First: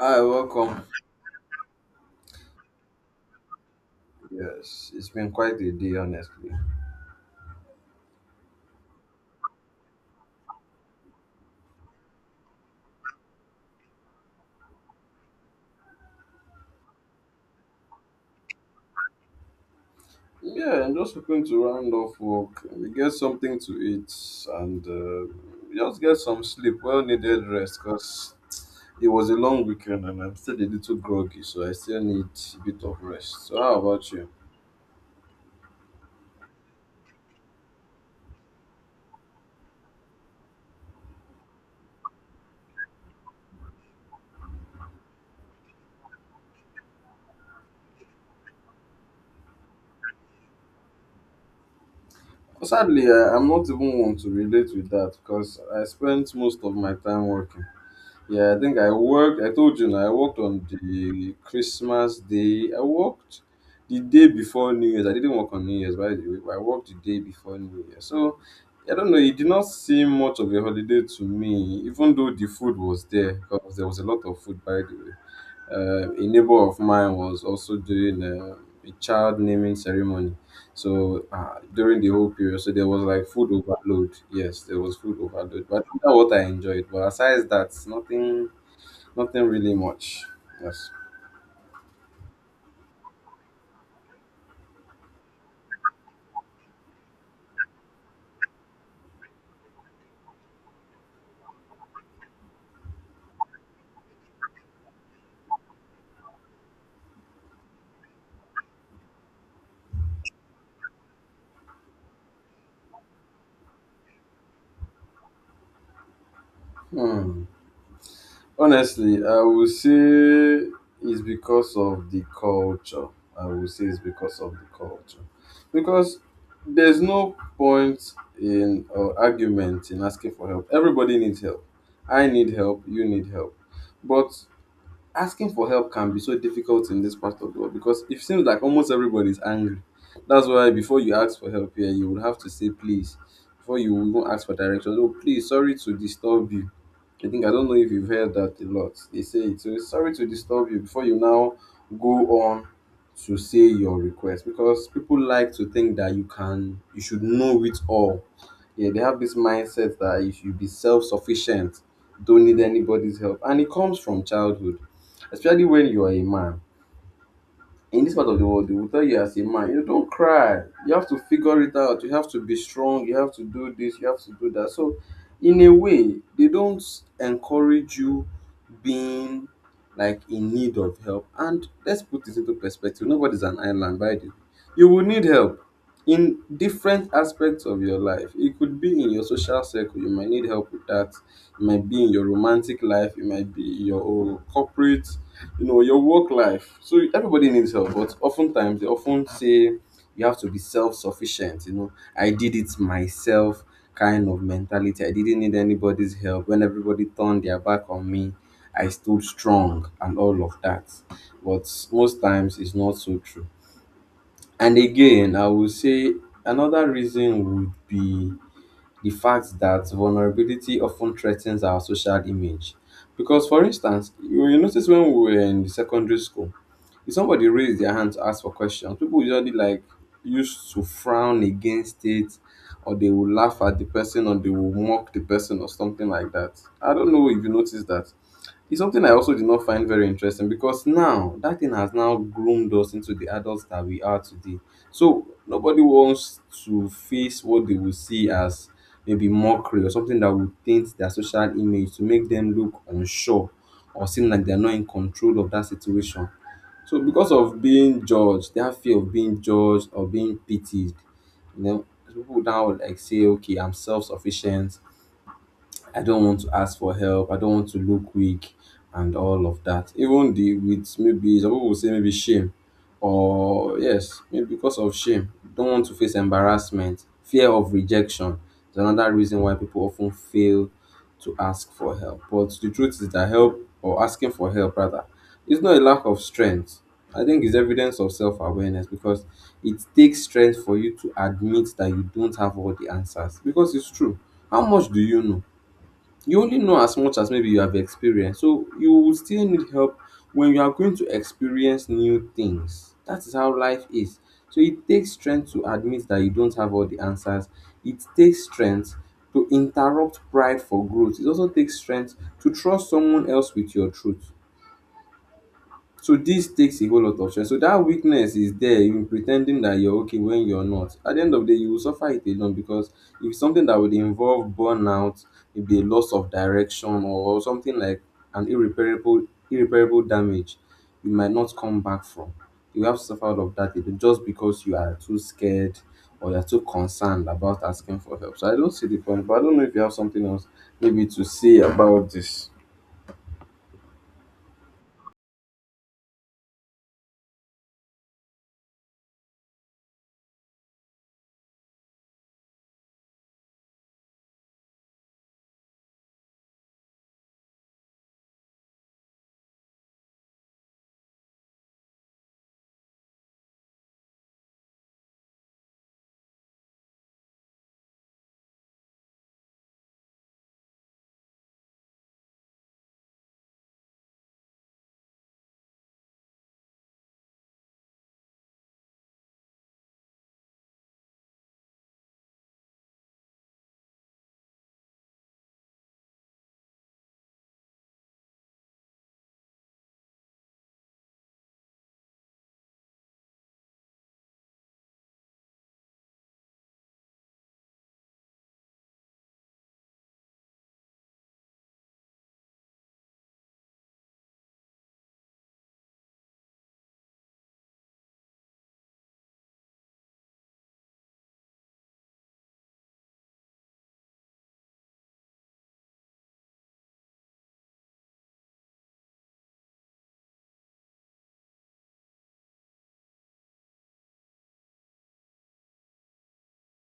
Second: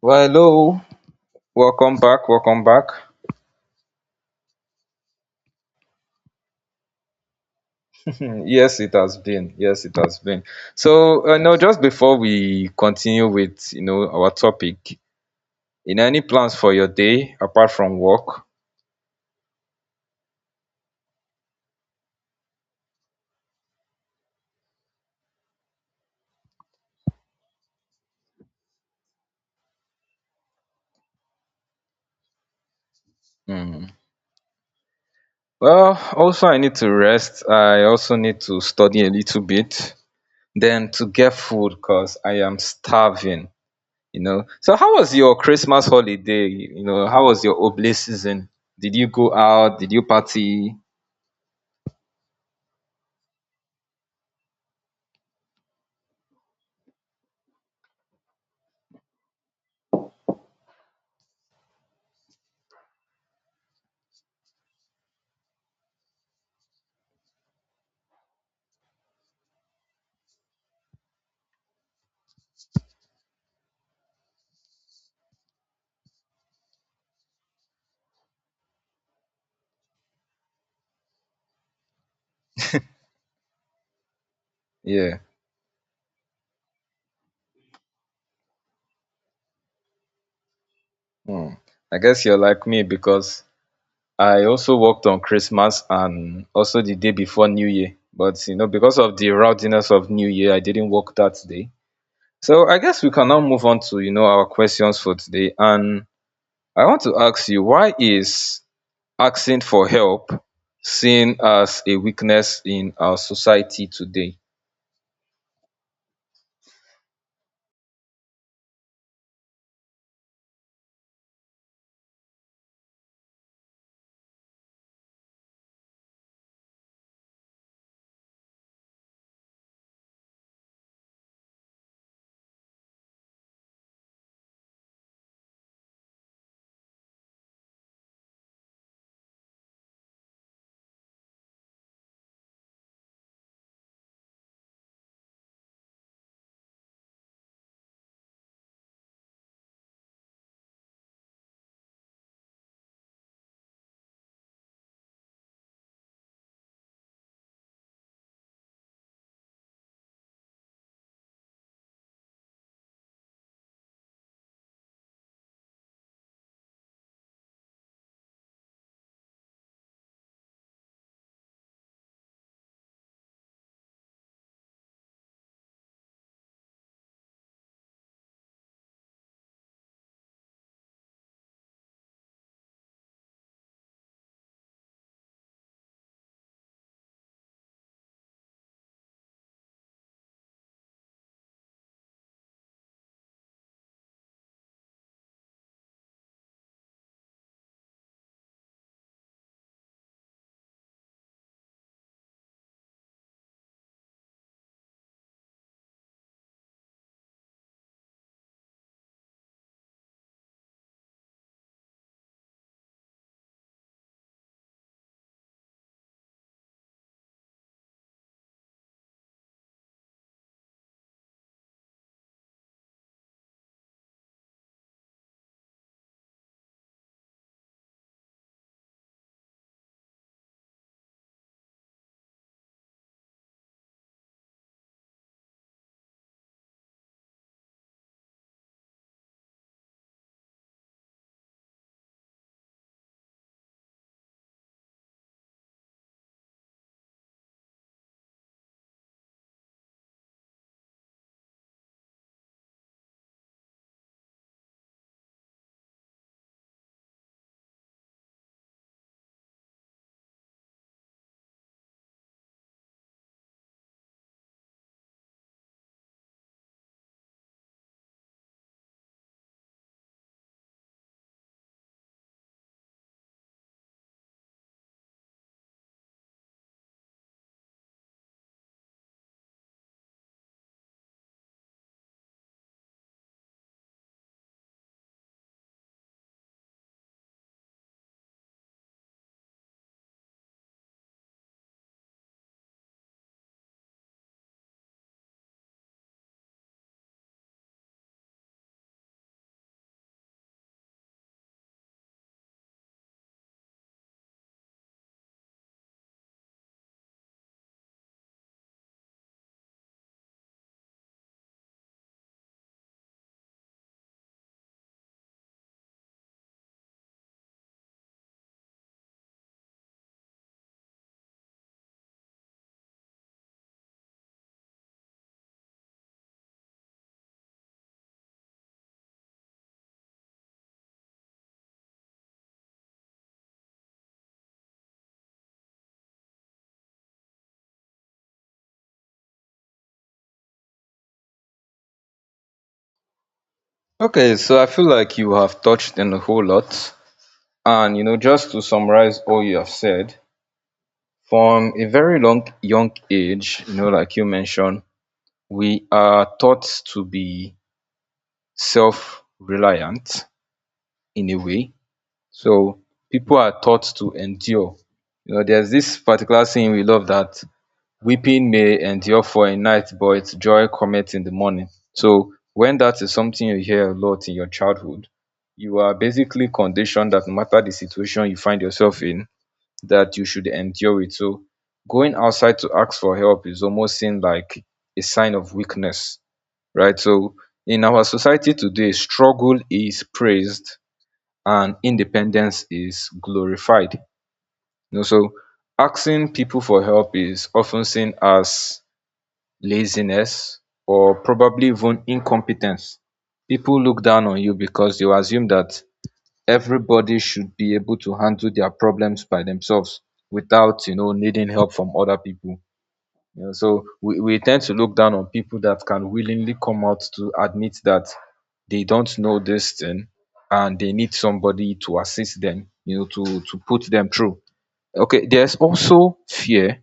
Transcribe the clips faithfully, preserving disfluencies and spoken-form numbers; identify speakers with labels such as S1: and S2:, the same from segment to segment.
S1: Hi,
S2: Well, hello,
S1: welcome.
S2: welcome back, welcome back.
S1: Yes, it's been quite a day, honestly.
S2: Hmm, yes, it has been. Yes, it has been. So, uh, now just before we continue with you know our topic, you know, any plans for your day apart from work?
S1: Yeah, I'm just hoping to round off work. We get something to eat and uh, just get some sleep, well needed rest, because it was a long weekend and I'm still a little groggy, so I still need a bit of rest. So, how
S2: Hmm.
S1: about you?
S2: Well, also I need to rest. I also need to study a little bit, then to get food because I am starving. You know. So, how was your Christmas holiday? You know, how was your oblate season? Did you go out? Did you party?
S1: Sadly, I, I'm not even one to relate with that because I spent most of my time working. Yeah, I think I worked. I told you now. I worked on the Christmas day. I worked the day before New Year's. I didn't work on New Year's, by the way. But I worked the day before New Year. So I don't know. It did not seem much of a holiday to me, even though the food was there because there was a lot of food, by the way. Uh, a neighbor of mine was also doing uh, a child naming ceremony. So uh, during the whole period, so there was like food overload. Yes, there was food
S2: Yeah.
S1: overload, but that's what I enjoyed. But aside that, nothing, nothing really much. Yes.
S2: Hmm. I guess you're like me because I also worked on Christmas and also the day before New Year, but you know, because of the rowdiness of New Year, I didn't work that day. So I guess we can now move on to you know our questions for today. And I want to ask you, why is asking for help seen as a weakness in our society today?
S1: Hmm. Honestly, I would say it's because of the culture. I would say it's because of the culture. Because there's no point in or argument in asking for help. Everybody needs help. I need help, you need help. But asking for help can be so difficult in this part of the world because it seems like almost everybody is angry. That's why before you ask for help here, you would have to say please. Before you even ask for directions, oh please, sorry to disturb you. I think I don't know if you've heard that a lot. They say it. So sorry to disturb you before you now go on to say your request because people like to think that you can, you should know it all. Yeah, they have this mindset that you should be self-sufficient, don't need anybody's help, and it comes from childhood especially when you are a man. In this part of the world, they will tell you as a man, you know, don't cry. You have to figure it out. You have to be strong. You have to do this. You have to do that. So, in a way, they don't encourage you being like in need of help. And let's put this into perspective. Nobody's an island, by the way. You will need help in different aspects of your life. It could be in your social circle. You might need help with that. It might be in your romantic life. It might be in your own corporate, you know your work life. So everybody needs help, but oftentimes they often say you have to be self-sufficient, you know I did it myself kind of mentality. I didn't need anybody's help. When everybody turned their back on me, I stood strong and all of that. But most times it's not so true. And again, I would say another reason would be the fact that vulnerability often threatens our social image, because for instance, you, you notice when we were in secondary school, if somebody raise their hand to ask for questions, people usually like used to frown against it, or they will laugh at the person, or they will mock the person or something like that. I don't know if you noticed that. It's something I also did not find very interesting because now that thing has now groomed us into the adults that we are today. So nobody wants to face what they will see as maybe mockery or something that would taint their social image, to make them look unsure or seem like they're not in control of that situation. So because of being judged, that fear of being judged or being pitied, you know, people now like say, okay, I'm self sufficient, I don't want to ask for help. I don't want to look weak and all of that. Even the with maybe some people will say maybe shame or yes, maybe because of shame. Don't want to face embarrassment, fear of rejection. It's another reason why people often fail to ask for help. But the truth is that help or asking for help rather is not a lack of strength. I think it's evidence of self-awareness because it takes strength for you to admit that you don't have all the answers. Because it's true. How much do you know? You only know as much as maybe you have experienced. So you will still need help when you are going to experience new things. That is how life is. So it takes strength to admit that you don't have all the answers. It takes strength to interrupt pride for growth. It also takes strength to trust someone else with your truth. So this takes a whole lot of stress. So that weakness is there in pretending that you're okay when you're not. At the end of the day, you will suffer it alone because if it's something that would involve burnout, maybe a loss of direction or something like an irreparable irreparable damage, you might not come back from. You have suffered of that alone just because you are too scared or you're too concerned about asking for help. So I don't see the point, but I don't know if you have something else maybe to say about this.
S2: Okay, so I feel like you have touched on a whole lot, and you know, just to summarize all you have said, from a very long young age, you know, like you mentioned, we are taught to be self-reliant in a way. So people are taught to endure. You know, there's this particular saying we love, that weeping may endure for a night but joy cometh in the morning. So when that is something you hear a lot in your childhood, you are basically conditioned that no matter the situation you find yourself in, that you should endure it. So going outside to ask for help is almost seen like a sign of weakness, right? So in our society today, struggle is praised and independence is glorified. You know, so asking people for help is often seen as laziness or probably even incompetence. People look down on you because they will assume that everybody should be able to handle their problems by themselves without you know needing help from other people. You know, so we, we tend to look down on people that can willingly come out to admit that they don't know this thing and they need somebody to assist them, you know, to to put them through. Okay, there's also fear,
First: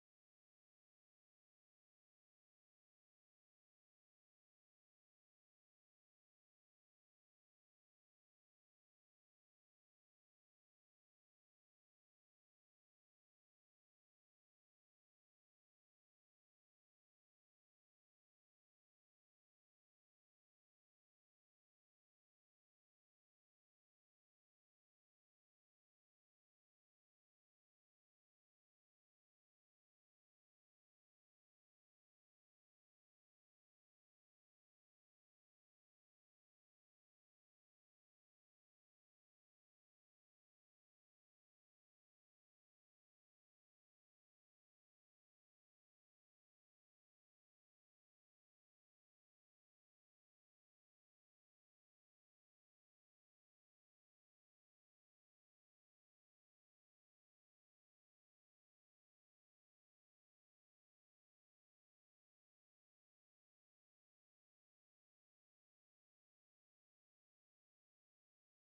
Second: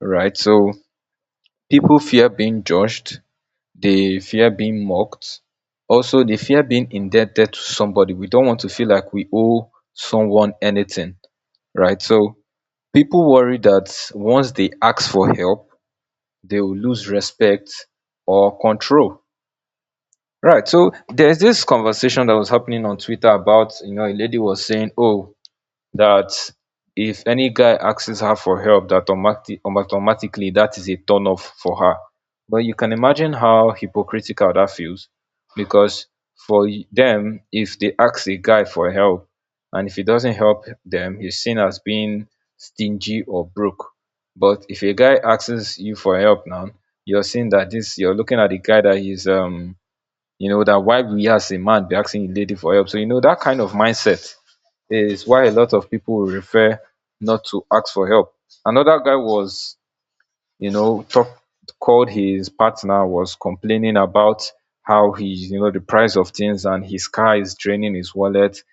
S2: right? So people fear being judged, they fear being mocked, also they fear being indebted to somebody. We don't want to feel like we owe someone anything, right? So people worry that once they ask for help, they will lose respect or control, right? So there's this conversation that was happening on Twitter about, you know, a lady was saying, oh, that if any guy asks her for help, that automatic automatically that is a turn off for her. But you can imagine how hypocritical that feels, because for y- them, if they ask a guy for help and if he doesn't help them, he's seen as being stingy or broke. But if a guy asks you for help now, you're seeing that this, you're looking at the guy that is um you know, that why we as a man be asking a lady for help. So you know, that kind of mindset is why a lot of people refer not to ask for help. Another guy was, you know, talk, called his partner was complaining about how he, you know, the price of things and his car is draining his wallet.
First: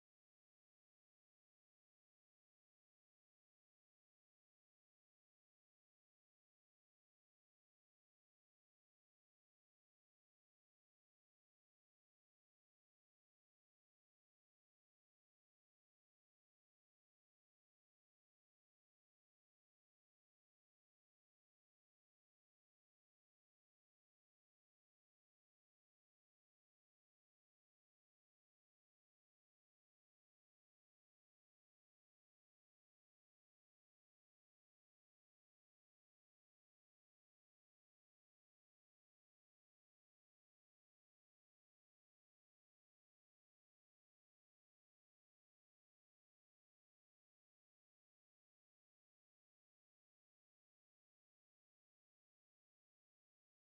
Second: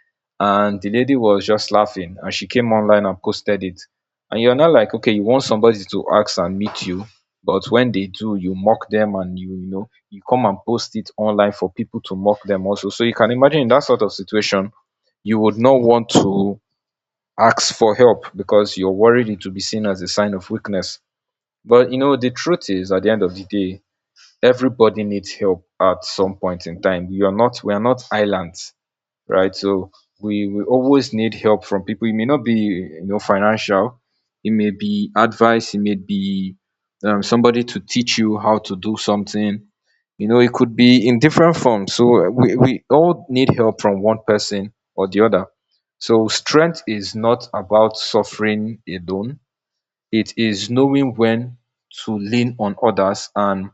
S2: And the lady was just laughing and she came online and posted it. And you're not like, okay, you want somebody to ask and meet you, but when they do, you mock them and you, you know, you come and post it online for people to mock them also. So you can imagine in that sort of situation, you would not want to ask for help because you're worried it will be seen as a sign of weakness. But you know, the truth is at the end of the day, everybody needs help at some point in time. We are not we are not islands, right? So we, we always need help from people. It may not be, you know, financial, it may be advice, it may be, um, somebody to teach you how to do something. You know, it could be in different forms. So we, we all need help from one person or the other. So strength is not about suffering alone. It is knowing when to lean on others and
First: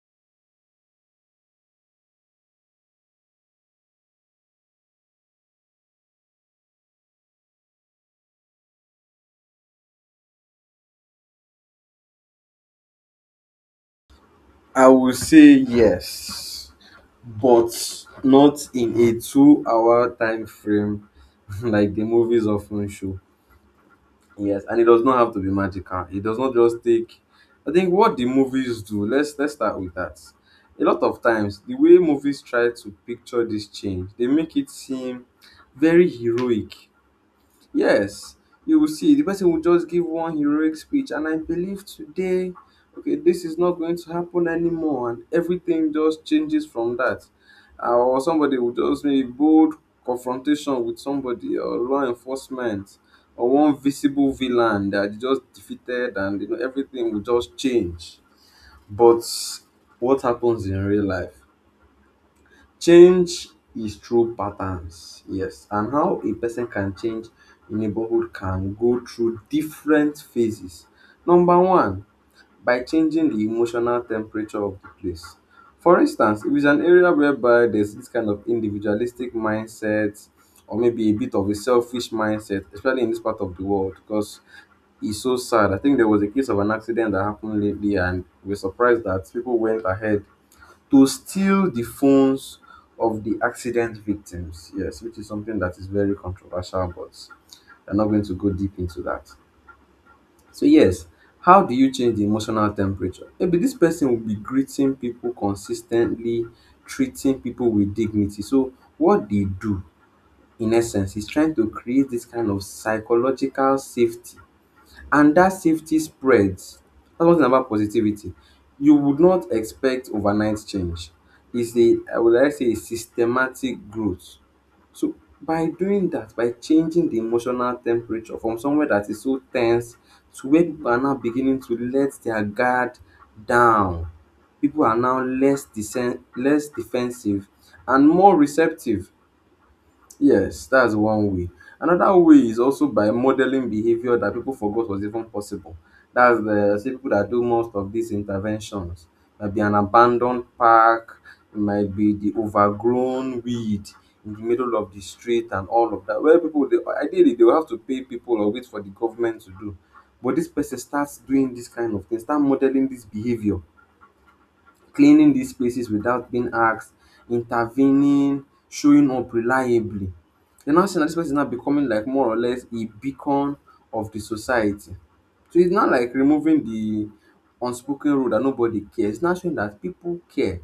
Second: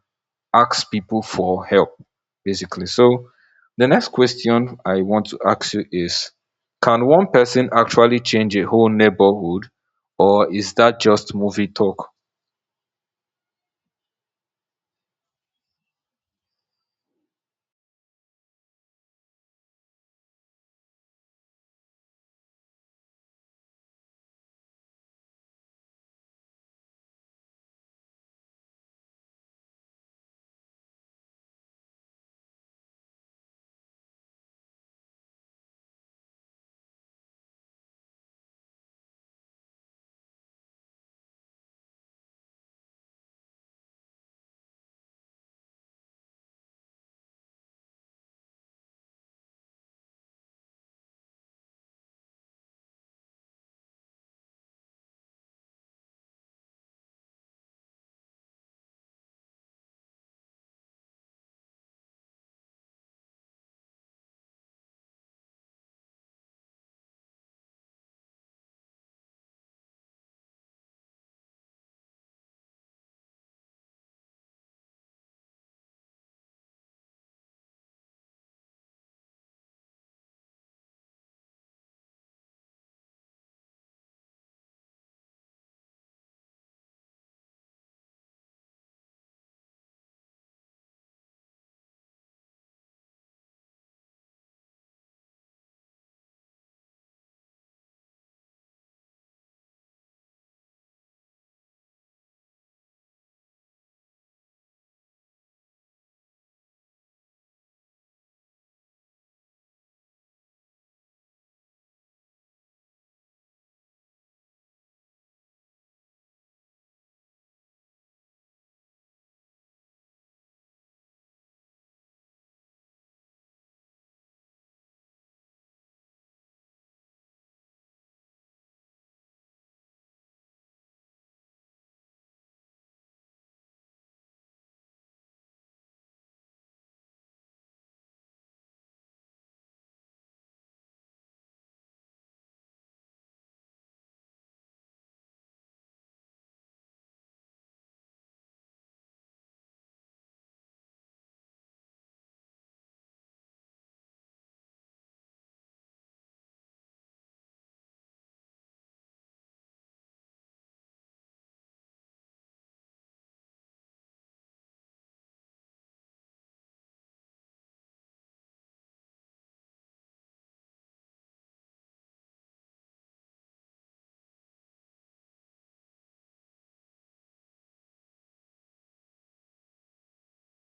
S2: ask people for help, basically. So the next question I want to ask you is, can one person actually change a whole neighborhood, or is that just movie talk?
S1: I will say yes, but not in a two-hour time frame like the movies often show. Yes, and it does not have to be magical. It does not just take. I think what the movies do. Let's let's start with that. A lot of times, the way movies try to picture this change, they make it seem very heroic. Yes, you will see the person will just give one heroic speech, and I believe today, okay, this is not going to happen anymore, and everything just changes from that. Uh, or somebody will just make bold confrontation with somebody, or law enforcement, or one visible villain that you just defeated, and you know everything will just change. But what happens in real life? Change is through patterns, yes, and how a person can change a neighborhood can go through different phases. Number one, by changing the emotional temperature of the place. For instance, if it's an area whereby there's this kind of individualistic mindset or maybe a bit of a selfish mindset, especially in this part of the world, because it's so sad. I think there was a case of an accident that happened lately, and we're surprised that people went ahead to steal the phones of the accident victims. Yes, which is something that is very controversial, but I'm not going to go deep into that. So, yes, how do you change the emotional temperature? Maybe this person will be greeting people consistently, treating people with dignity. So, what they do, in essence, is trying to create this kind of psychological safety, and that safety spreads. That's one thing about positivity. You would not expect overnight change. It's a, I would like to say, a systematic growth. So by doing that, by changing the emotional temperature from somewhere that is so tense to where people are now beginning to let their guard down, people are now less, desen- less defensive and more receptive. Yes, that's one way. Another way is also by modeling behavior that people forgot was even possible. That's the say people that do most of these interventions. Might be an abandoned park, it might be the overgrown weed in the middle of the street and all of that. Where people they ideally they will have to pay people or wait for the government to do. But this person starts doing this kind of thing, start modeling this behavior, cleaning these places without being asked, intervening, showing up reliably. They now see that this person is now becoming like more or less a beacon of the society. So it's not like removing the unspoken rule that nobody cares. It's not showing that people care.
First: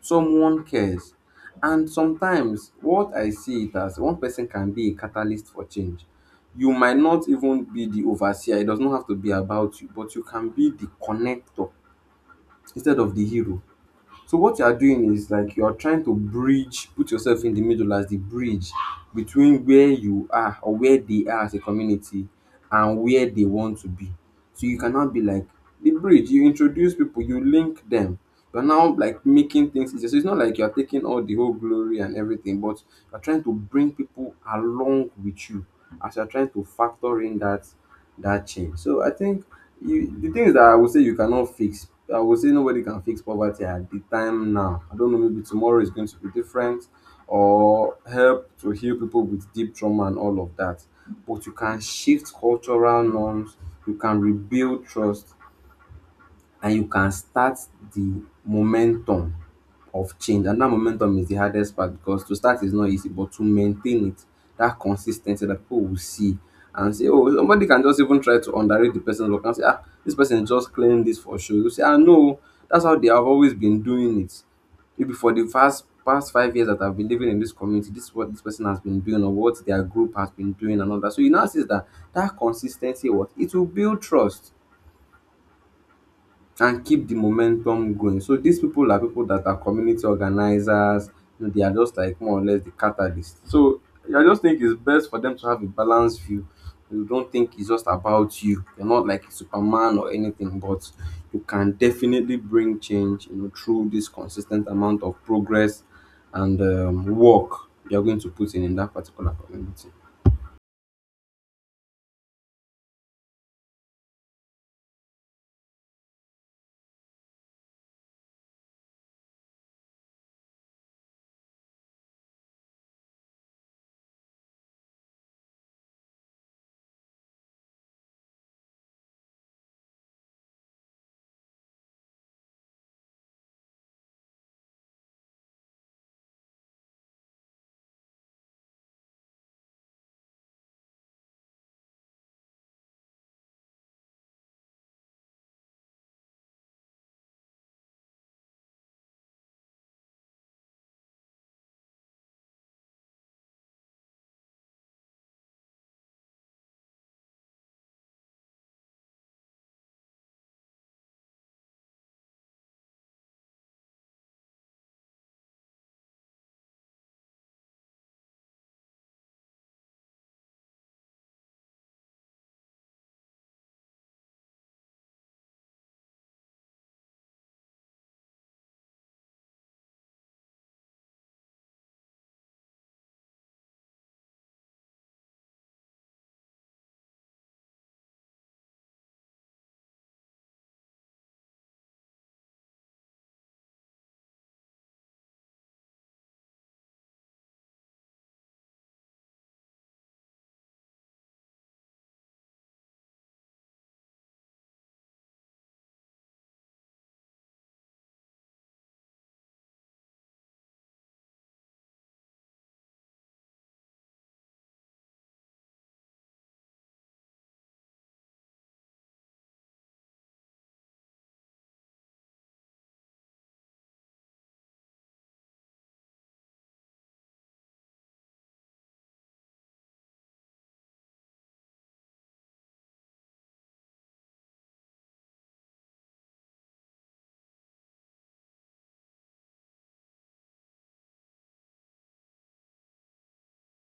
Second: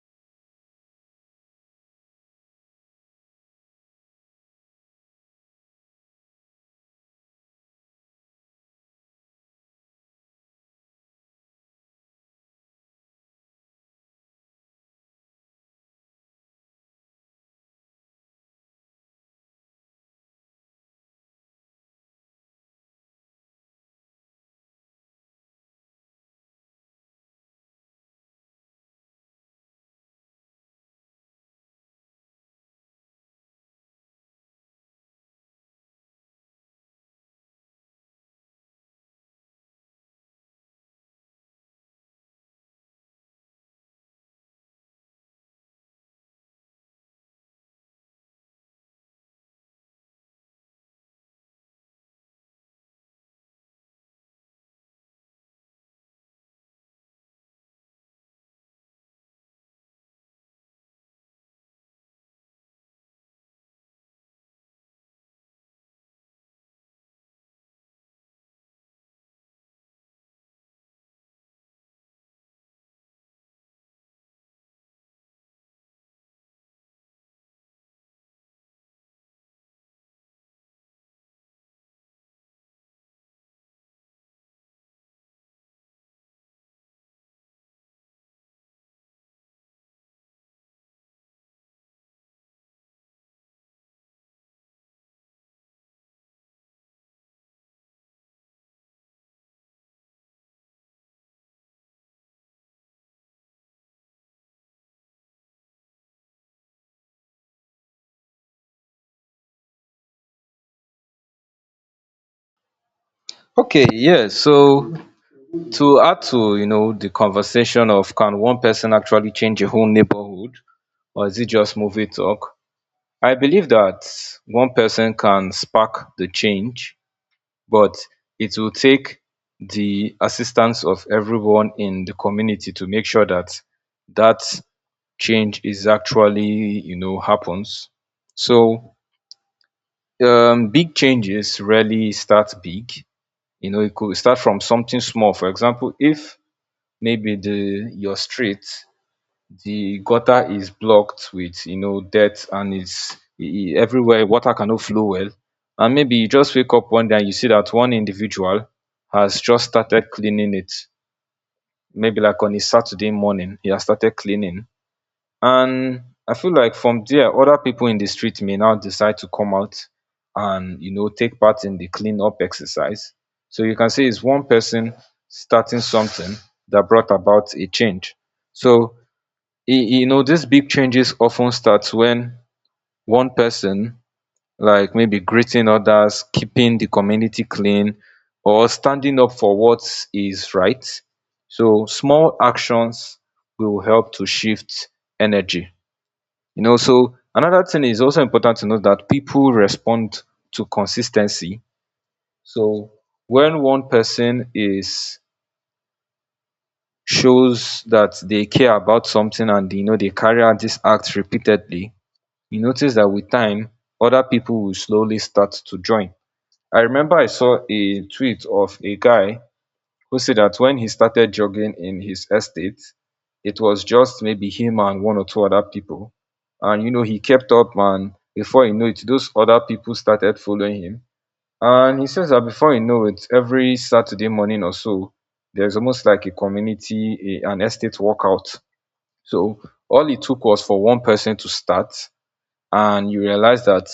S1: Someone cares. And sometimes what I see it as one person can be a catalyst for change. You might not even be the overseer. It does not have to be about you, but you can be the connector instead of the hero. So what you are doing is like you are trying to bridge, put yourself in the middle as the bridge between where you are or where they are as a community and where they want to be. So you cannot be like the bridge. You introduce people, you link them. You're now like making things easier. So it's not like you're taking all the whole glory and everything, but you're trying to bring people along with you as you're trying to factor in that that change. So I think you the things that I would say you cannot fix, I would say nobody can fix poverty at the time now. I don't know, maybe tomorrow is going to be different or help to heal people with deep trauma and all of that. But you can shift cultural norms, you can rebuild trust, and you can start the momentum of change. And that momentum is the hardest part, because to start is not easy, but to maintain it, that consistency that people will see and say, oh, somebody can just even try to underrate the person's work and say, ah, this person just clearing this for show, you say, ah no, that's how they have always been doing it. Maybe for the past past five years that I've been living in this community, this is what this person has been doing or what their group has been doing and all that. So you now see that that consistency what it will build trust and keep the momentum going. So these people are people that are community organizers. You know, they are just like more or less the catalyst. So I just think it's best for them to have a balanced view. You don't think it's just about you. You're not like Superman or anything, but you can definitely bring change. You know, through this consistent amount of progress and um, work you're going to put in in that particular community.
S2: Okay, yeah. So to add to, you know, the conversation of, can one person actually change a whole neighborhood, or is it just movie talk? I believe that one person can spark the change, but it will take the assistance of everyone in the community to make sure that that change is actually, you know, happens. So um, big changes rarely start big. You know, it could start from something small. For example, if maybe the your street, the gutter is blocked with, you know, dirt and it's e- e- everywhere water cannot flow well, and maybe you just wake up one day and you see that one individual has just started cleaning it, maybe like on a Saturday morning. He has started cleaning, and I feel like from there, other people in the street may now decide to come out and, you know, take part in the clean up exercise. So you can say it's one person starting something that brought about a change. So you e know, these big changes often starts when one person, like maybe greeting others, keeping the community clean, or standing up for what is right. So small actions will help to shift energy. You know, so another thing is also important to note, that people respond to consistency. So when one person is shows that they care about something, and you know, they carry out this act repeatedly, you notice that with time, other people will slowly start to join. I remember I saw a tweet of a guy who said that when he started jogging in his estate, it was just maybe him and one or two other people, and you know, he kept up, and before you know it, those other people started following him. And he says that before you know it, every Saturday morning or so, there's almost like a community, a, an estate workout. So all it took was for one person to start, and you realize that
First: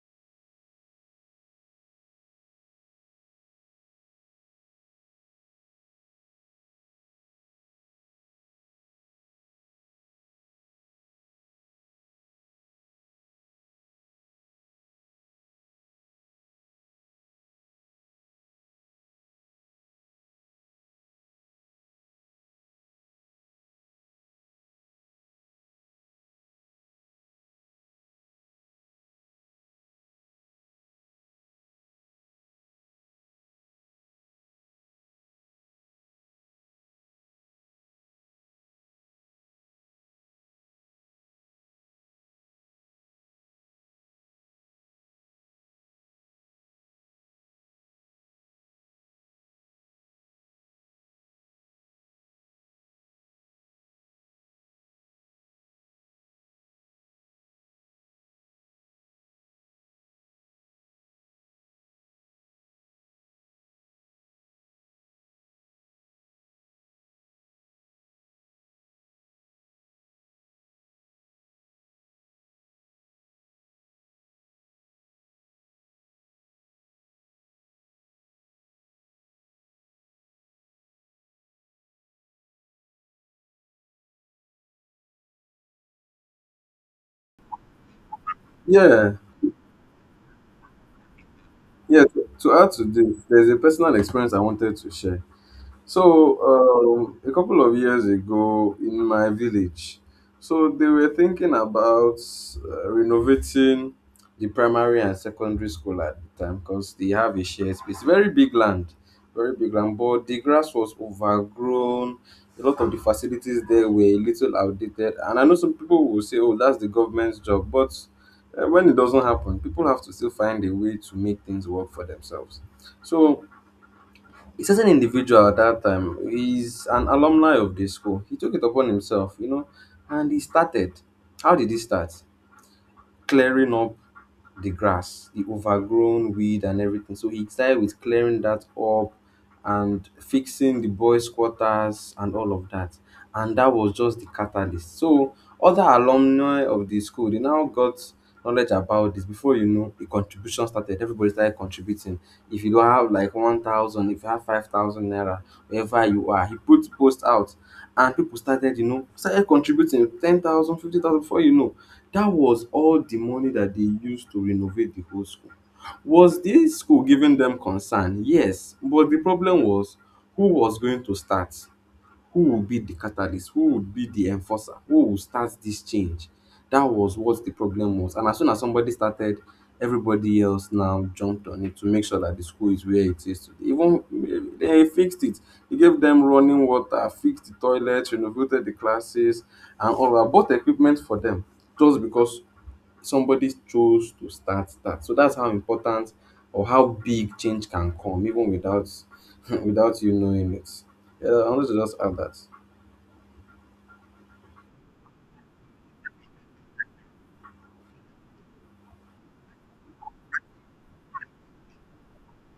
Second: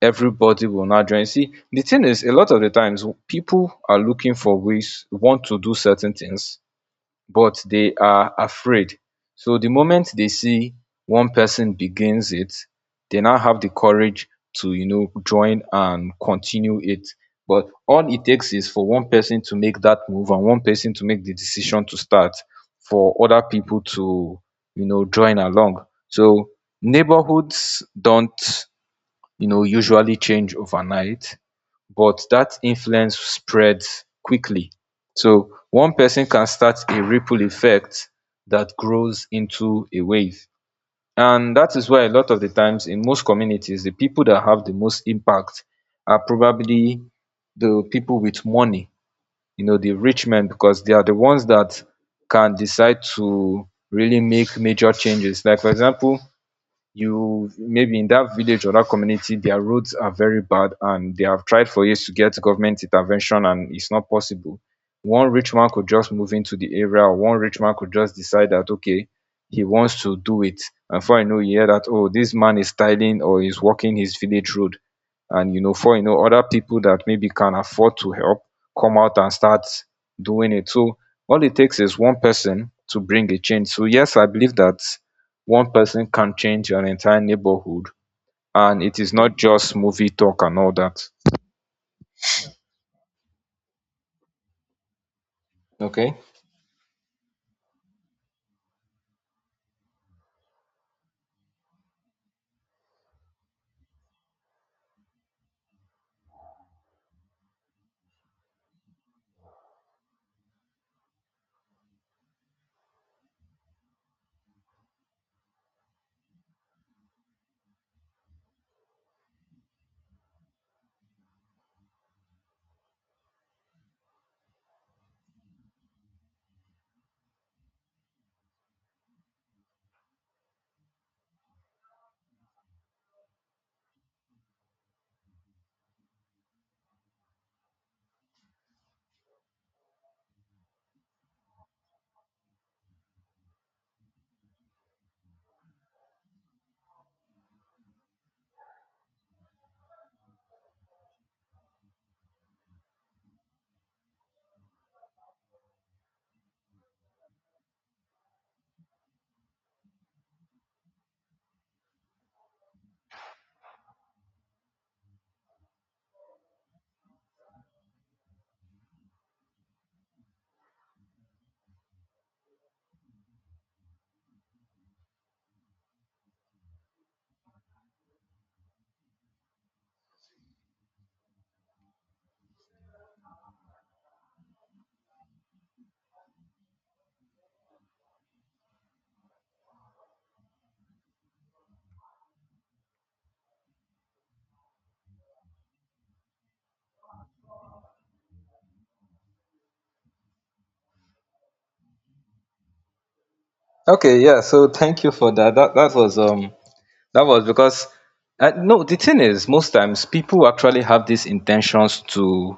S2: everybody will not join. See, the thing is, a lot of the times w- people are looking for ways, want to do certain things, but they are afraid. So the moment they see one person begins it, they now have the courage to, you know, join and continue it. But all it takes is for one person to make that move, and one person to make the decision to start, for other people to, you know, join along. So neighborhoods don't, you know, usually change overnight, but that influence spreads quickly. So one person can start a ripple effect that grows into a wave. And that is why a lot of the times in most communities, the people that have the most impact are probably the people with money, you know, the rich men, because they are the ones that can decide to really make major changes. Like, for example, you maybe in that village or that community, their roads are very bad and they have tried for years to get government intervention and it's not possible. One rich man could just move into the area, or one rich man could just decide that okay, he wants to do it, and for you know, you hear that, oh, this man is tiling or is walking his village road. And you know, for you know, other people that maybe can afford to help come out and start doing it. So all it takes is one person to bring a change. So yes, I believe that one person can change an entire neighborhood, and it
S1: Yeah,
S2: is not just movie talk and all that.
S1: yeah. To to add to this, there's a personal experience I wanted to share.
S2: Okay.
S1: So, um, a couple of years ago in my village, so they were thinking about uh, renovating the primary and secondary school at the time, because they have a shared space, very big land, very big land, but the grass was overgrown. A lot of the facilities there were a little outdated, and I know some people will say, "Oh, that's the government's job," but uh, when it doesn't happen, people have to still find a way to make things work for themselves. So a certain individual at that time, he's an alumni of the school, he took it upon himself, you know, and he started, how did he start? Clearing up the grass, the overgrown weed and everything. So he started with clearing that up and fixing the boys' quarters and all of that. And that was just the catalyst. So other alumni of the school, they now got knowledge about this. Before you know, the contribution started. Everybody started contributing. If you don't have like one thousand, if you have five thousand naira, wherever you are, he put post out and people started, you know, started contributing ten thousand, fifty thousand. Before you know, that was all the money that they used to renovate the whole school. Was the school giving them concern? Yes, but the problem was, who was going to start? Who will be the catalyst? Who would be the enforcer? Who will start this change? That was what the problem was. And as soon as somebody started, everybody else now jumped on it to make sure that the school is where it is today. Even eh, they fixed it. They gave them running water, fixed the toilets, renovated the classes, and all that. Bought equipment for them just because somebody chose to start that. So that's how important or how big change can come, even without without you knowing it. Yeah, I wanted to just add that.
S2: Okay. Yeah. So thank you for that. That that was um that was because, uh, no, the thing is most times people actually have these intentions to,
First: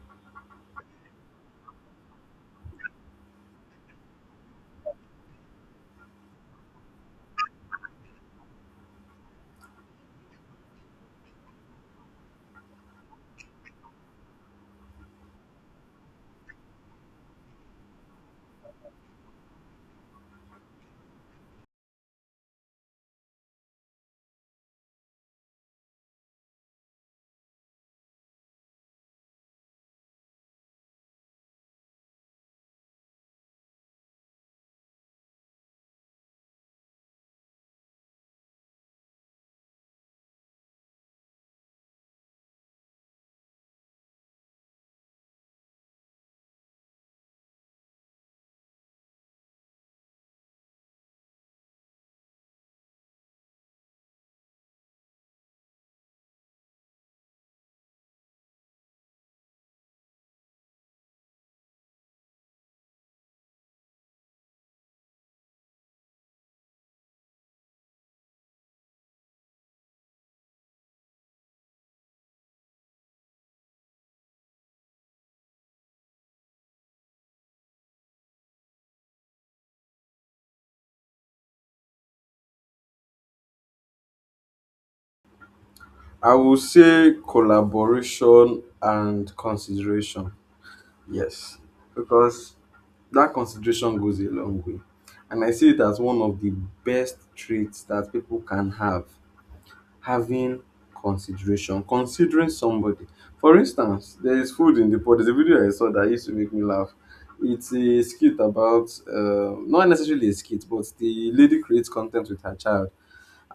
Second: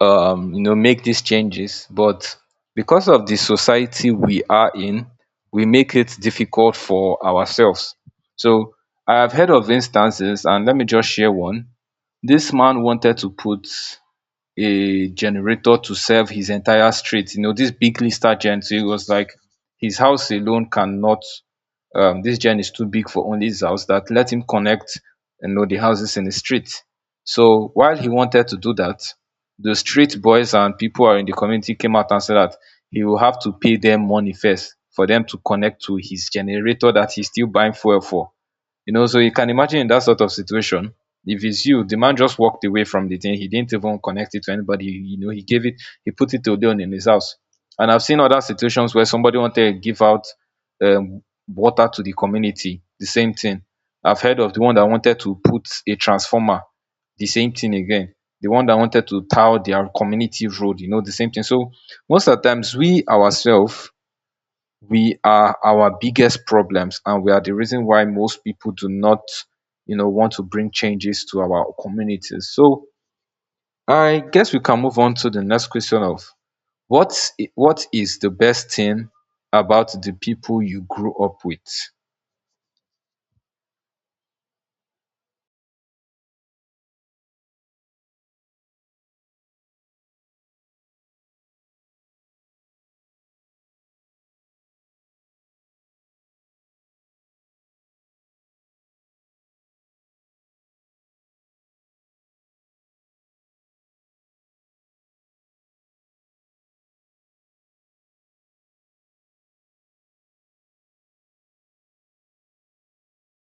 S2: um you know, make these changes, but because of the society we are in, we make it difficult for ourselves. So I have heard of instances, and let me just share one. This man wanted to put a generator to serve his entire street. You know, this big lister gen, so it was like his house alone cannot, um, this gen is too big for only his house, that let him connect, you know, the houses in the street. So while he wanted to do that, the street boys and people are in the community came out and said that he will have to pay them money first for them to connect to his generator that he's still buying fuel for. You know, so you can imagine in that sort of situation, if it's you, the man just walked away from the thing. He didn't even connect it to anybody. You know, he gave it, he put it to Odeon in his house. And I've seen other situations where somebody wanted to give out um, water to the community, the same thing. I've heard of the one that wanted to put a transformer, the same thing again. The one that wanted to tile their community road, you know, the same thing. So most of the times we ourselves we are our biggest problems and we are the reason why most people do not you know want to bring changes to our communities. So I guess we can move on to the next question of what i- what is the best thing about the people you grew up with.
S1: I will say collaboration and consideration. Yes, because that consideration goes a long way. And I see it as one of the best traits that people can have, having consideration, considering somebody. For instance, there is food in the pot. There's a video I saw that used to make me laugh. It's a skit about, uh, not necessarily a skit, but the lady creates content with her child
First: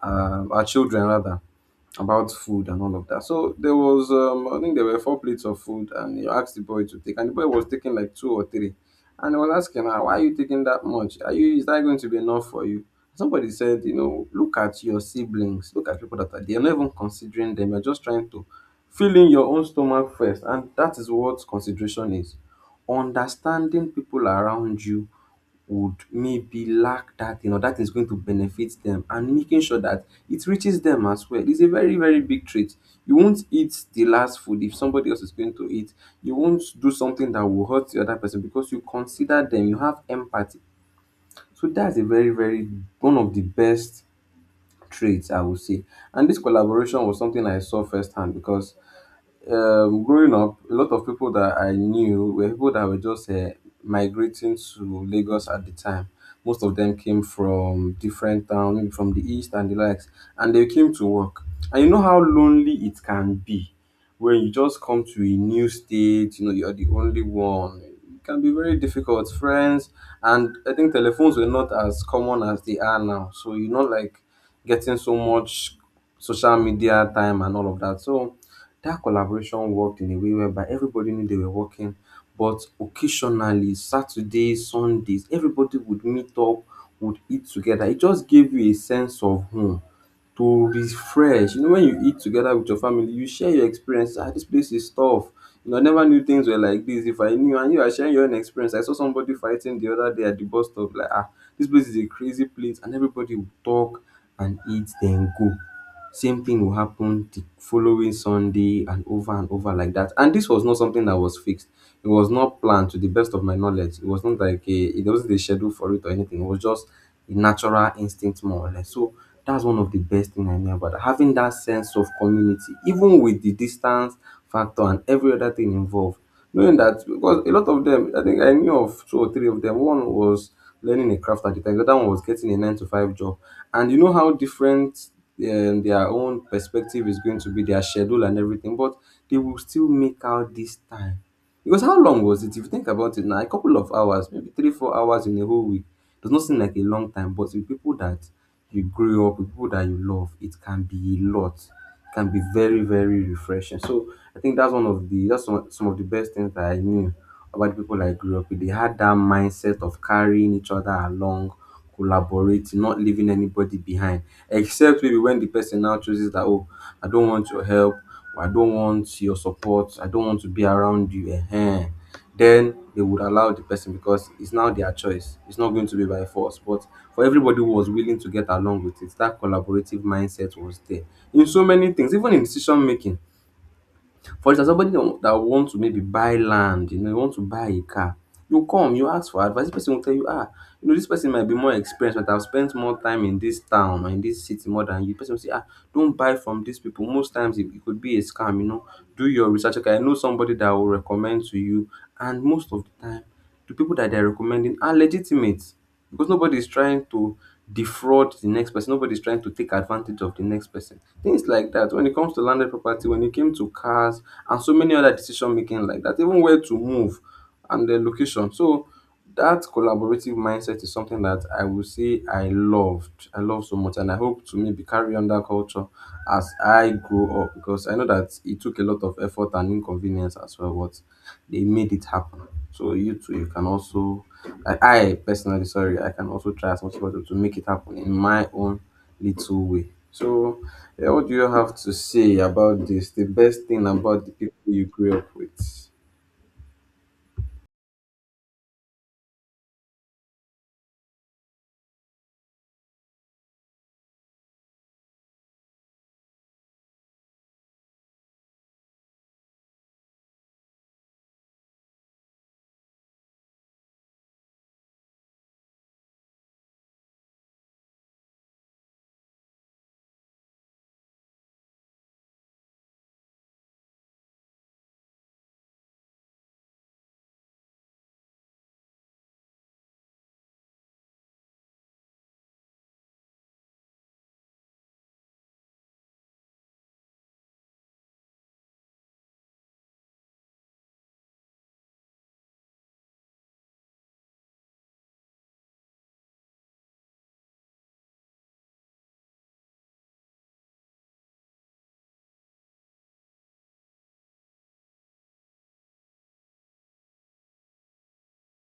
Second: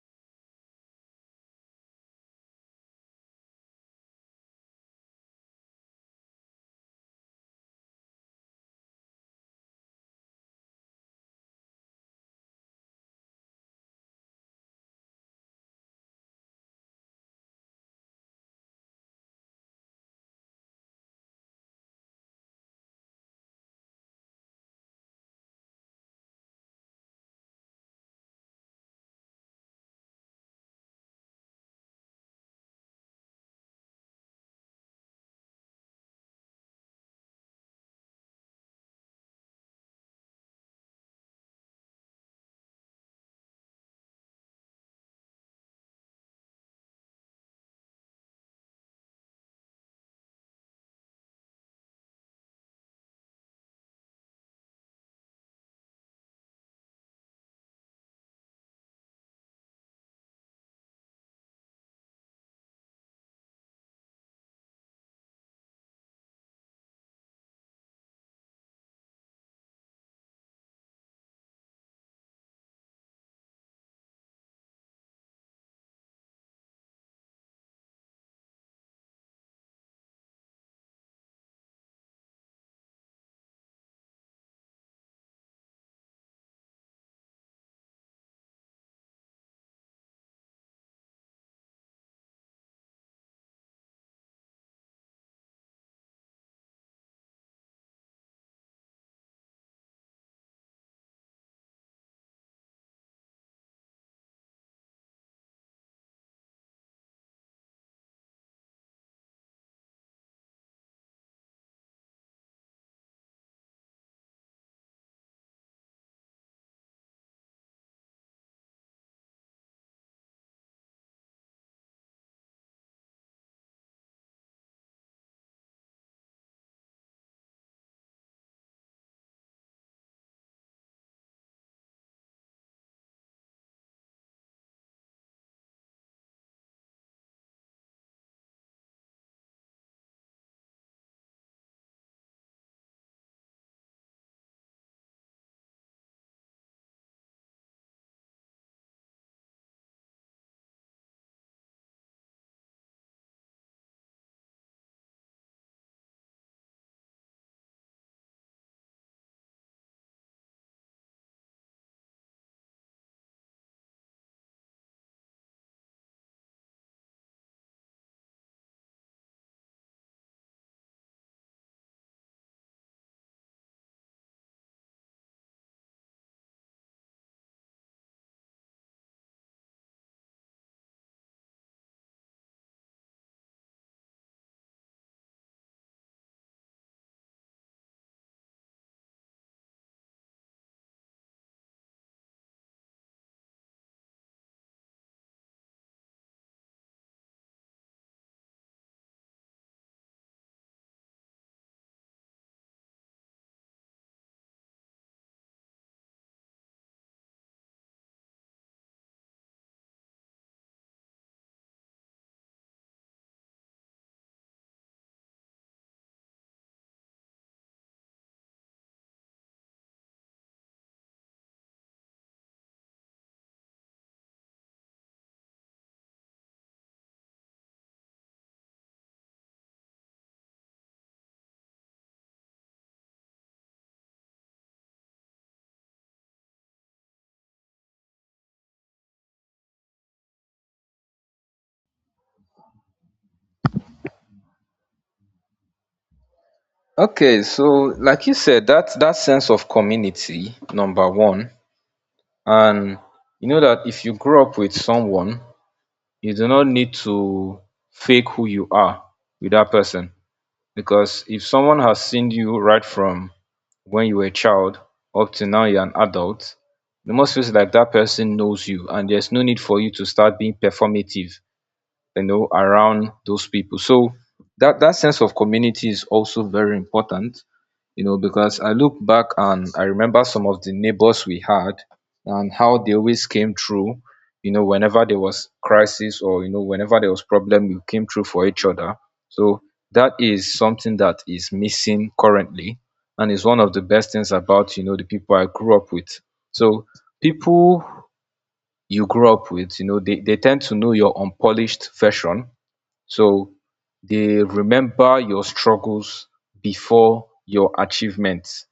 S1: um, our children rather, about food and all of that. So there was, um, I think there were four plates of food, and you asked the boy to take, and the boy was taking like two or three, and I was asking her, "Why are you taking that much? Are you Is that going to be enough for you?" Somebody said, "You know, look at your siblings, look at people that are there. You're not even considering them. You're just trying to fill in your own stomach first, and that is what consideration is." Understanding people around you would maybe lack that thing or that is going to benefit them, and making sure that it reaches them as well is a very very big trait. You won't eat the last food if somebody else is going to eat. You won't do something that will hurt the other person because you consider them, you have empathy. So that's a very very one of the best traits, I would say. And this collaboration was something I saw firsthand because um, growing up, a lot of people that I knew were people that were just uh, migrating to Lagos at the time. Most of them came from different towns, maybe from the east and the likes, and they came to work. And you know how lonely it can be when you just come to a new state, you know, you're the only one. It can be very difficult. Friends, and I think telephones were not as common as they are now. So you're not like getting so much social media time and all of that. So that collaboration worked in a way whereby everybody knew they were working, but occasionally, Saturdays, Sundays, everybody would meet up, would eat together. It just gave you a sense of home, to refresh. You know, when you eat together with your family, you share your experience. Ah, this place is tough. You know, I never knew things were like this. If I knew, and you are sharing your own experience. I saw somebody fighting the other day at the bus stop. Like, ah, this place is a crazy place, and everybody would talk and eat, then go. Same thing will happen the following Sunday and over and over like that. And this was not something that was fixed. It was not planned, to the best of my knowledge. It was not like a, it wasn't a schedule for it or anything. It was just a natural instinct, more or less. So that's one of the best thing I knew about that. Having that sense of community, even with the distance factor and every other thing involved. Knowing that, because a lot of them, I think I knew of two or three of them. One was learning a craft architect, the other one was getting a nine to five job. And you know how different um, their own perspective is going to be, their schedule and everything, but they will still make out this time, because how long was it? If you think about it now, a couple of hours, maybe three, four hours in a whole week does not seem like a long time, but with people that you grew up with, people that you love, it can be a lot. It can be very, very refreshing. So I think that's one of the that's one, some of the best things that I knew about the people I grew up with. They had that mindset of carrying each other along, collaborate, not leaving anybody behind. Except maybe when the person now chooses that, oh, I don't want your help, or I don't want your support, I don't want to be around you. Ehen. Then they would allow the person, because it's now their choice. It's not going to be by force. But for everybody who was willing to get along with it, that collaborative mindset was there. In so many things, even in decision making, for instance, somebody that that want to maybe buy land, you know, you want to buy a car, you come, you ask for advice, this person will tell you, ah, you know, this person might be more experienced, but I've spent more time in this town or in this city more than you. The person will say, ah, don't buy from these people. Most times it, it could be a scam, you know. Do your research. Okay, I know somebody that will recommend to you. And most of the time, the people that they're recommending are legitimate, because nobody is trying to defraud the next person, nobody is trying to take advantage of the next person, things like that, when it comes to landed property, when it came to cars and so many other decision making like that, even where to move and the location. So that collaborative mindset is something that I will say I loved. I love so much, and I hope to maybe carry on that culture as I grow up, because I know that it took a lot of effort and inconvenience as well, but they made it happen. So you too, you can also, like I personally, sorry, I can also try as much as possible to make it happen in my own little way. So, yeah, what do you have to say about this? The best thing about the people you grew up with?
S2: Okay, so like you said, that that sense of community number one, and you know that if you grow up with someone, you do not need to fake who you are with that person. Because if someone has seen you right from when you were a child up to now you're an adult, the most face it, like that person knows you and there's no need for you to start being performative, you know, around those people. So that, that sense of community is also very important, you know, because I look back and I remember some of the neighbors we had and how they always came through, you know, whenever there was crisis, or, you know, whenever there was problem, we came through for each other. So that is something that is missing currently and is one of the best things about, you know, the people I grew up with. So people you grew up with, you know, they, they tend to know your unpolished version, so they remember your struggles before your achievements.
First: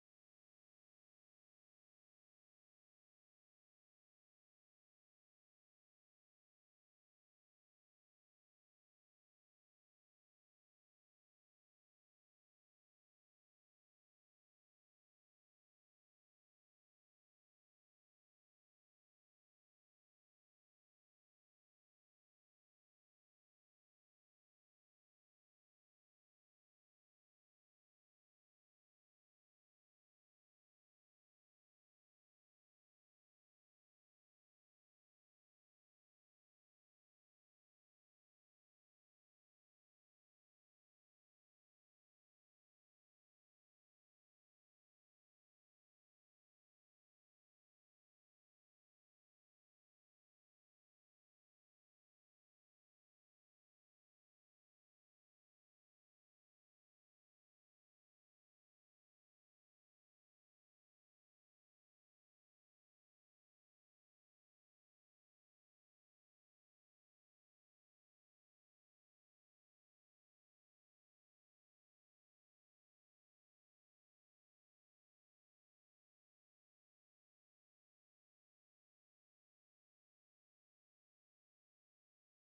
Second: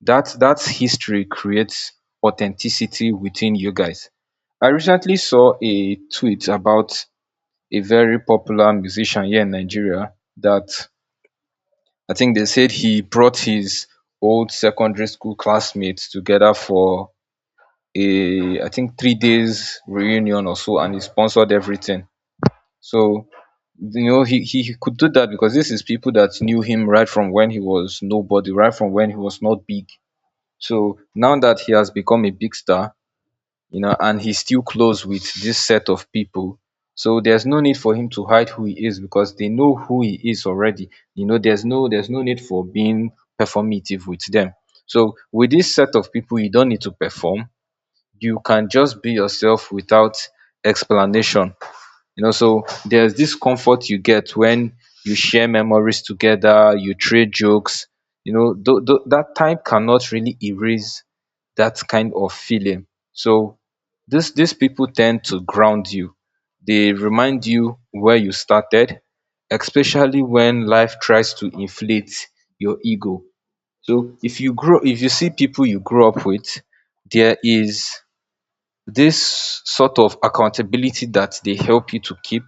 S2: That that history creates authenticity within you guys. I recently saw a tweet about a very popular musician here in Nigeria that I think they said he brought his old secondary school classmates together for a, I think, three days reunion or so, and he sponsored everything. So you know, he, he he could do that because this is people that knew him right from when he was nobody, right from when he was not big. So now that he has become a big star, you know, and he's still close with this set of people. So there's no need for him to hide who he is because they know who he is already. You know, there's no there's no need for being performative with them. So with this set of people, you don't need to perform. You can just be yourself without explanation. You know, so there's this comfort you get when you share memories together, you trade jokes. You know, tho- tho- that time cannot really erase that kind of feeling. So this these people tend to ground you. They remind you where you started, especially when life tries to inflate your ego. So if you grow if you see people you grew up with, there is this sort of accountability that they help you to keep,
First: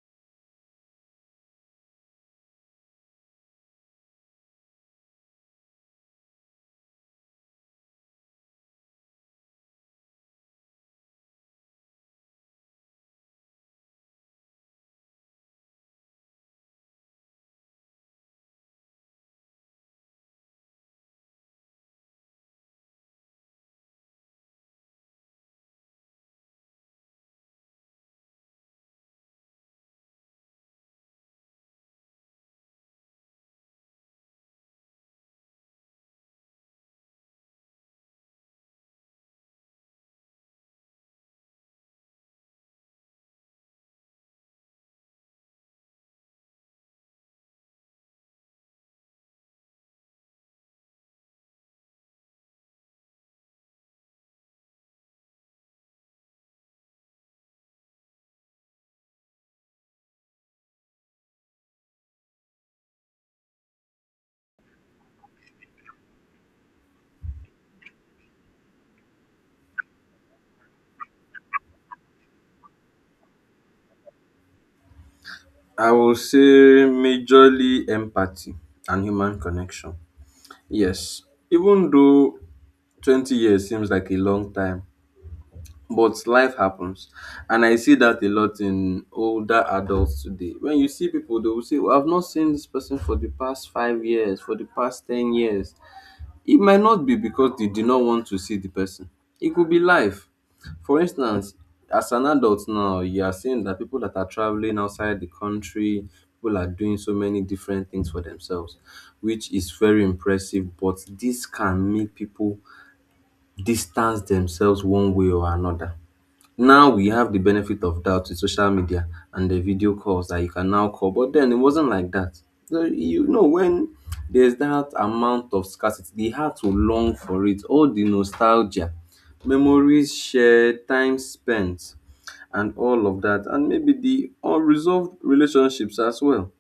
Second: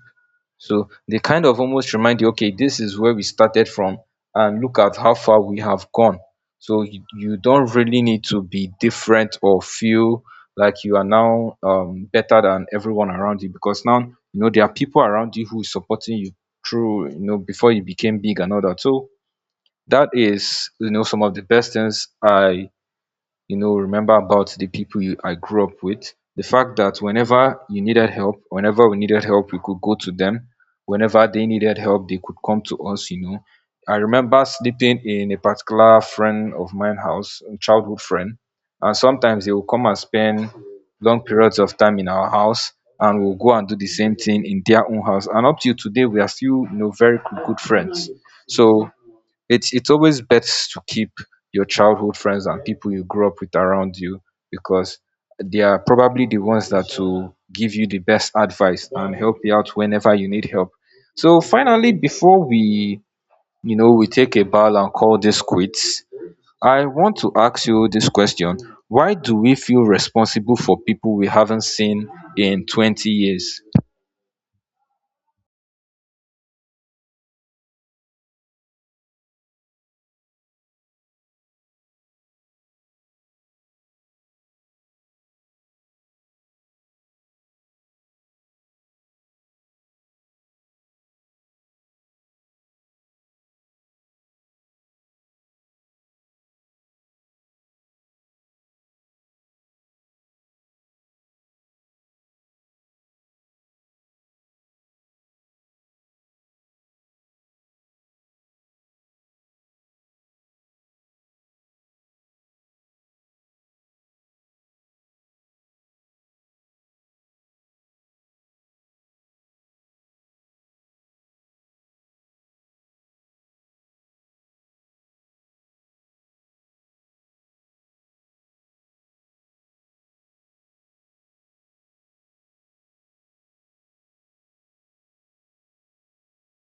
S2: so they kind of almost remind you, okay, this is where we started from, and look at how far we have gone. So you, you don't really need to be different or feel like you are now um, better than everyone around you, because now you know there are people around you who is supporting you through, you know, before you became big and all that. So that is, you know, some of the best things I, you know, remember about the people you, I grew up with. The fact that whenever you needed help, whenever we needed help, we could go to them. Whenever they needed help, they could come to us, you know. I remember sleeping in a particular friend of mine house, a childhood friend, and sometimes they will come and spend long periods of time in our house, and we'll go and do the same thing in their own house. And up till today, we are still, you know, very good good friends. So it's it's always best to keep your childhood friends and people you grew up with around you, because they are probably the ones that will give you the best advice and help you out whenever you need help. So finally, before we, you know, we take a bow and call this quits, I want to ask you this question: why do we feel responsible for people we haven't seen in twenty years?
S1: I will say majorly empathy and human connection. Yes, even though twenty years seems like a long time, but life happens. And I see that a lot in older adults today. When you see people, they will say, well, I've not seen this person for the past five years, for the past ten years. It might not be because they did not want to see the person. It could be life. For instance, as an adult now, you are seeing that people that are traveling outside the country, people are doing so many different things for themselves, which is very impressive. But this can make people distance themselves one way or another. Now we have the benefit of doubt with social media and the video calls that you can now call, but then it wasn't like that. So, you know, when there's that amount of scarcity, they had to long for it. All the nostalgia, memories shared, time spent, and all of that, and maybe the unresolved relationships as well.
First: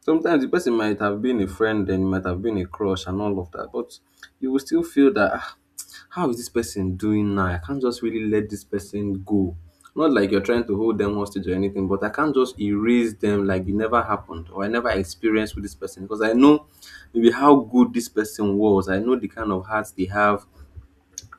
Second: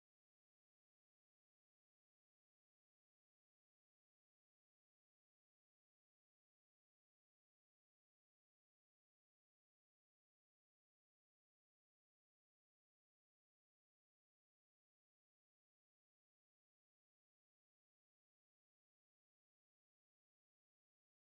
S1: Sometimes the person might have been a friend, then it might have been a crush and all of that, but you will still feel that, ah, how is this person doing now? I can't just really let this person go. Not like you're trying to hold them hostage or anything, but I can't just erase them like it never happened, or I never experienced with this person, because I know maybe how good this person was. I know the kind of hearts they have.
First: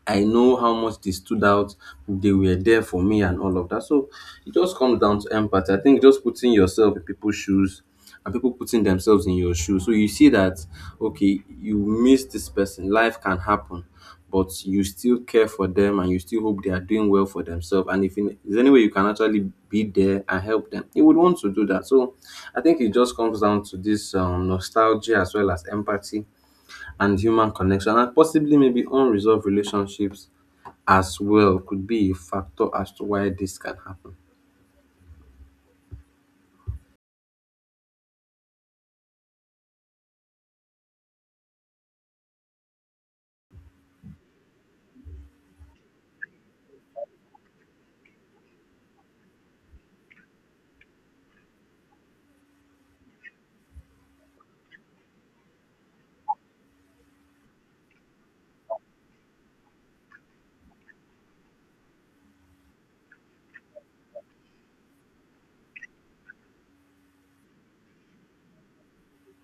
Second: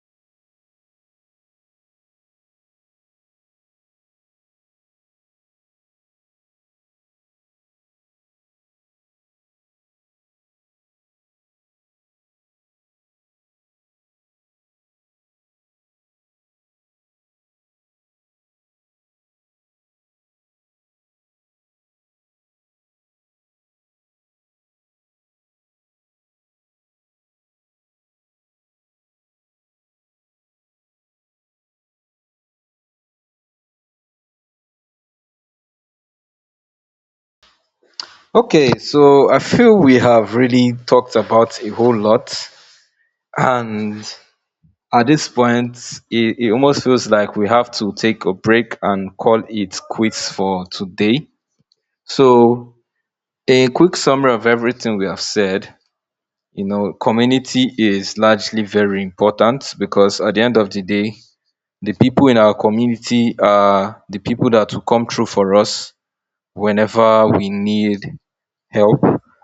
S1: I know how much they stood out, they were there for me and all of that. So it just comes down to empathy. I think just putting yourself in people's shoes and people putting themselves in your shoes. So you see that, okay, you miss this person, life can happen, but you still care for them and you still hope they are doing well for themselves. And if in- there's any way you can actually be there and help them, you would want to do that. So I think it just comes down to this um, nostalgia as well as empathy and human connection and possibly maybe unresolved relationships as well could be a factor as to why this can happen.
S2: Okay, so I feel we have really talked about a whole lot, and at this point, it, it almost feels like we have to take a break and call it quits for today. So, a quick summary of everything we have said, you know, community is largely very important because at the end of the day, the people in our community are the people that will come through for us whenever we need help.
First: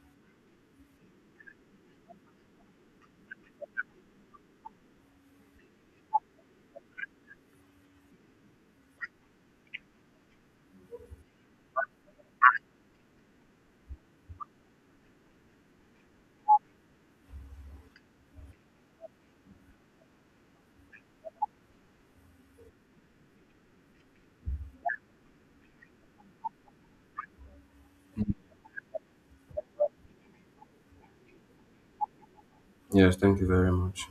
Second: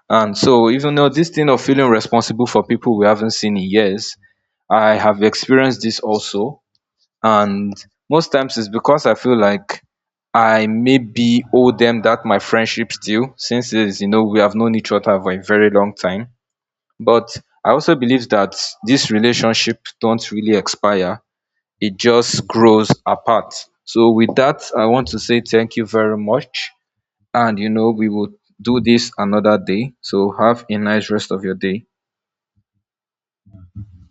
S2: And so, even though this thing of feeling responsible for people we haven't seen in years, I have experienced this also, and most times it's because I feel like I maybe owe them that my friendship still, since it is, you know, we have known each other for a very long time. But I also believe that this relationship don't really expire, it just grows apart. So with that, I want to say thank you very much, and you know, we will do this another day. So have a nice rest of your day.
S1: Yes, thank you very much.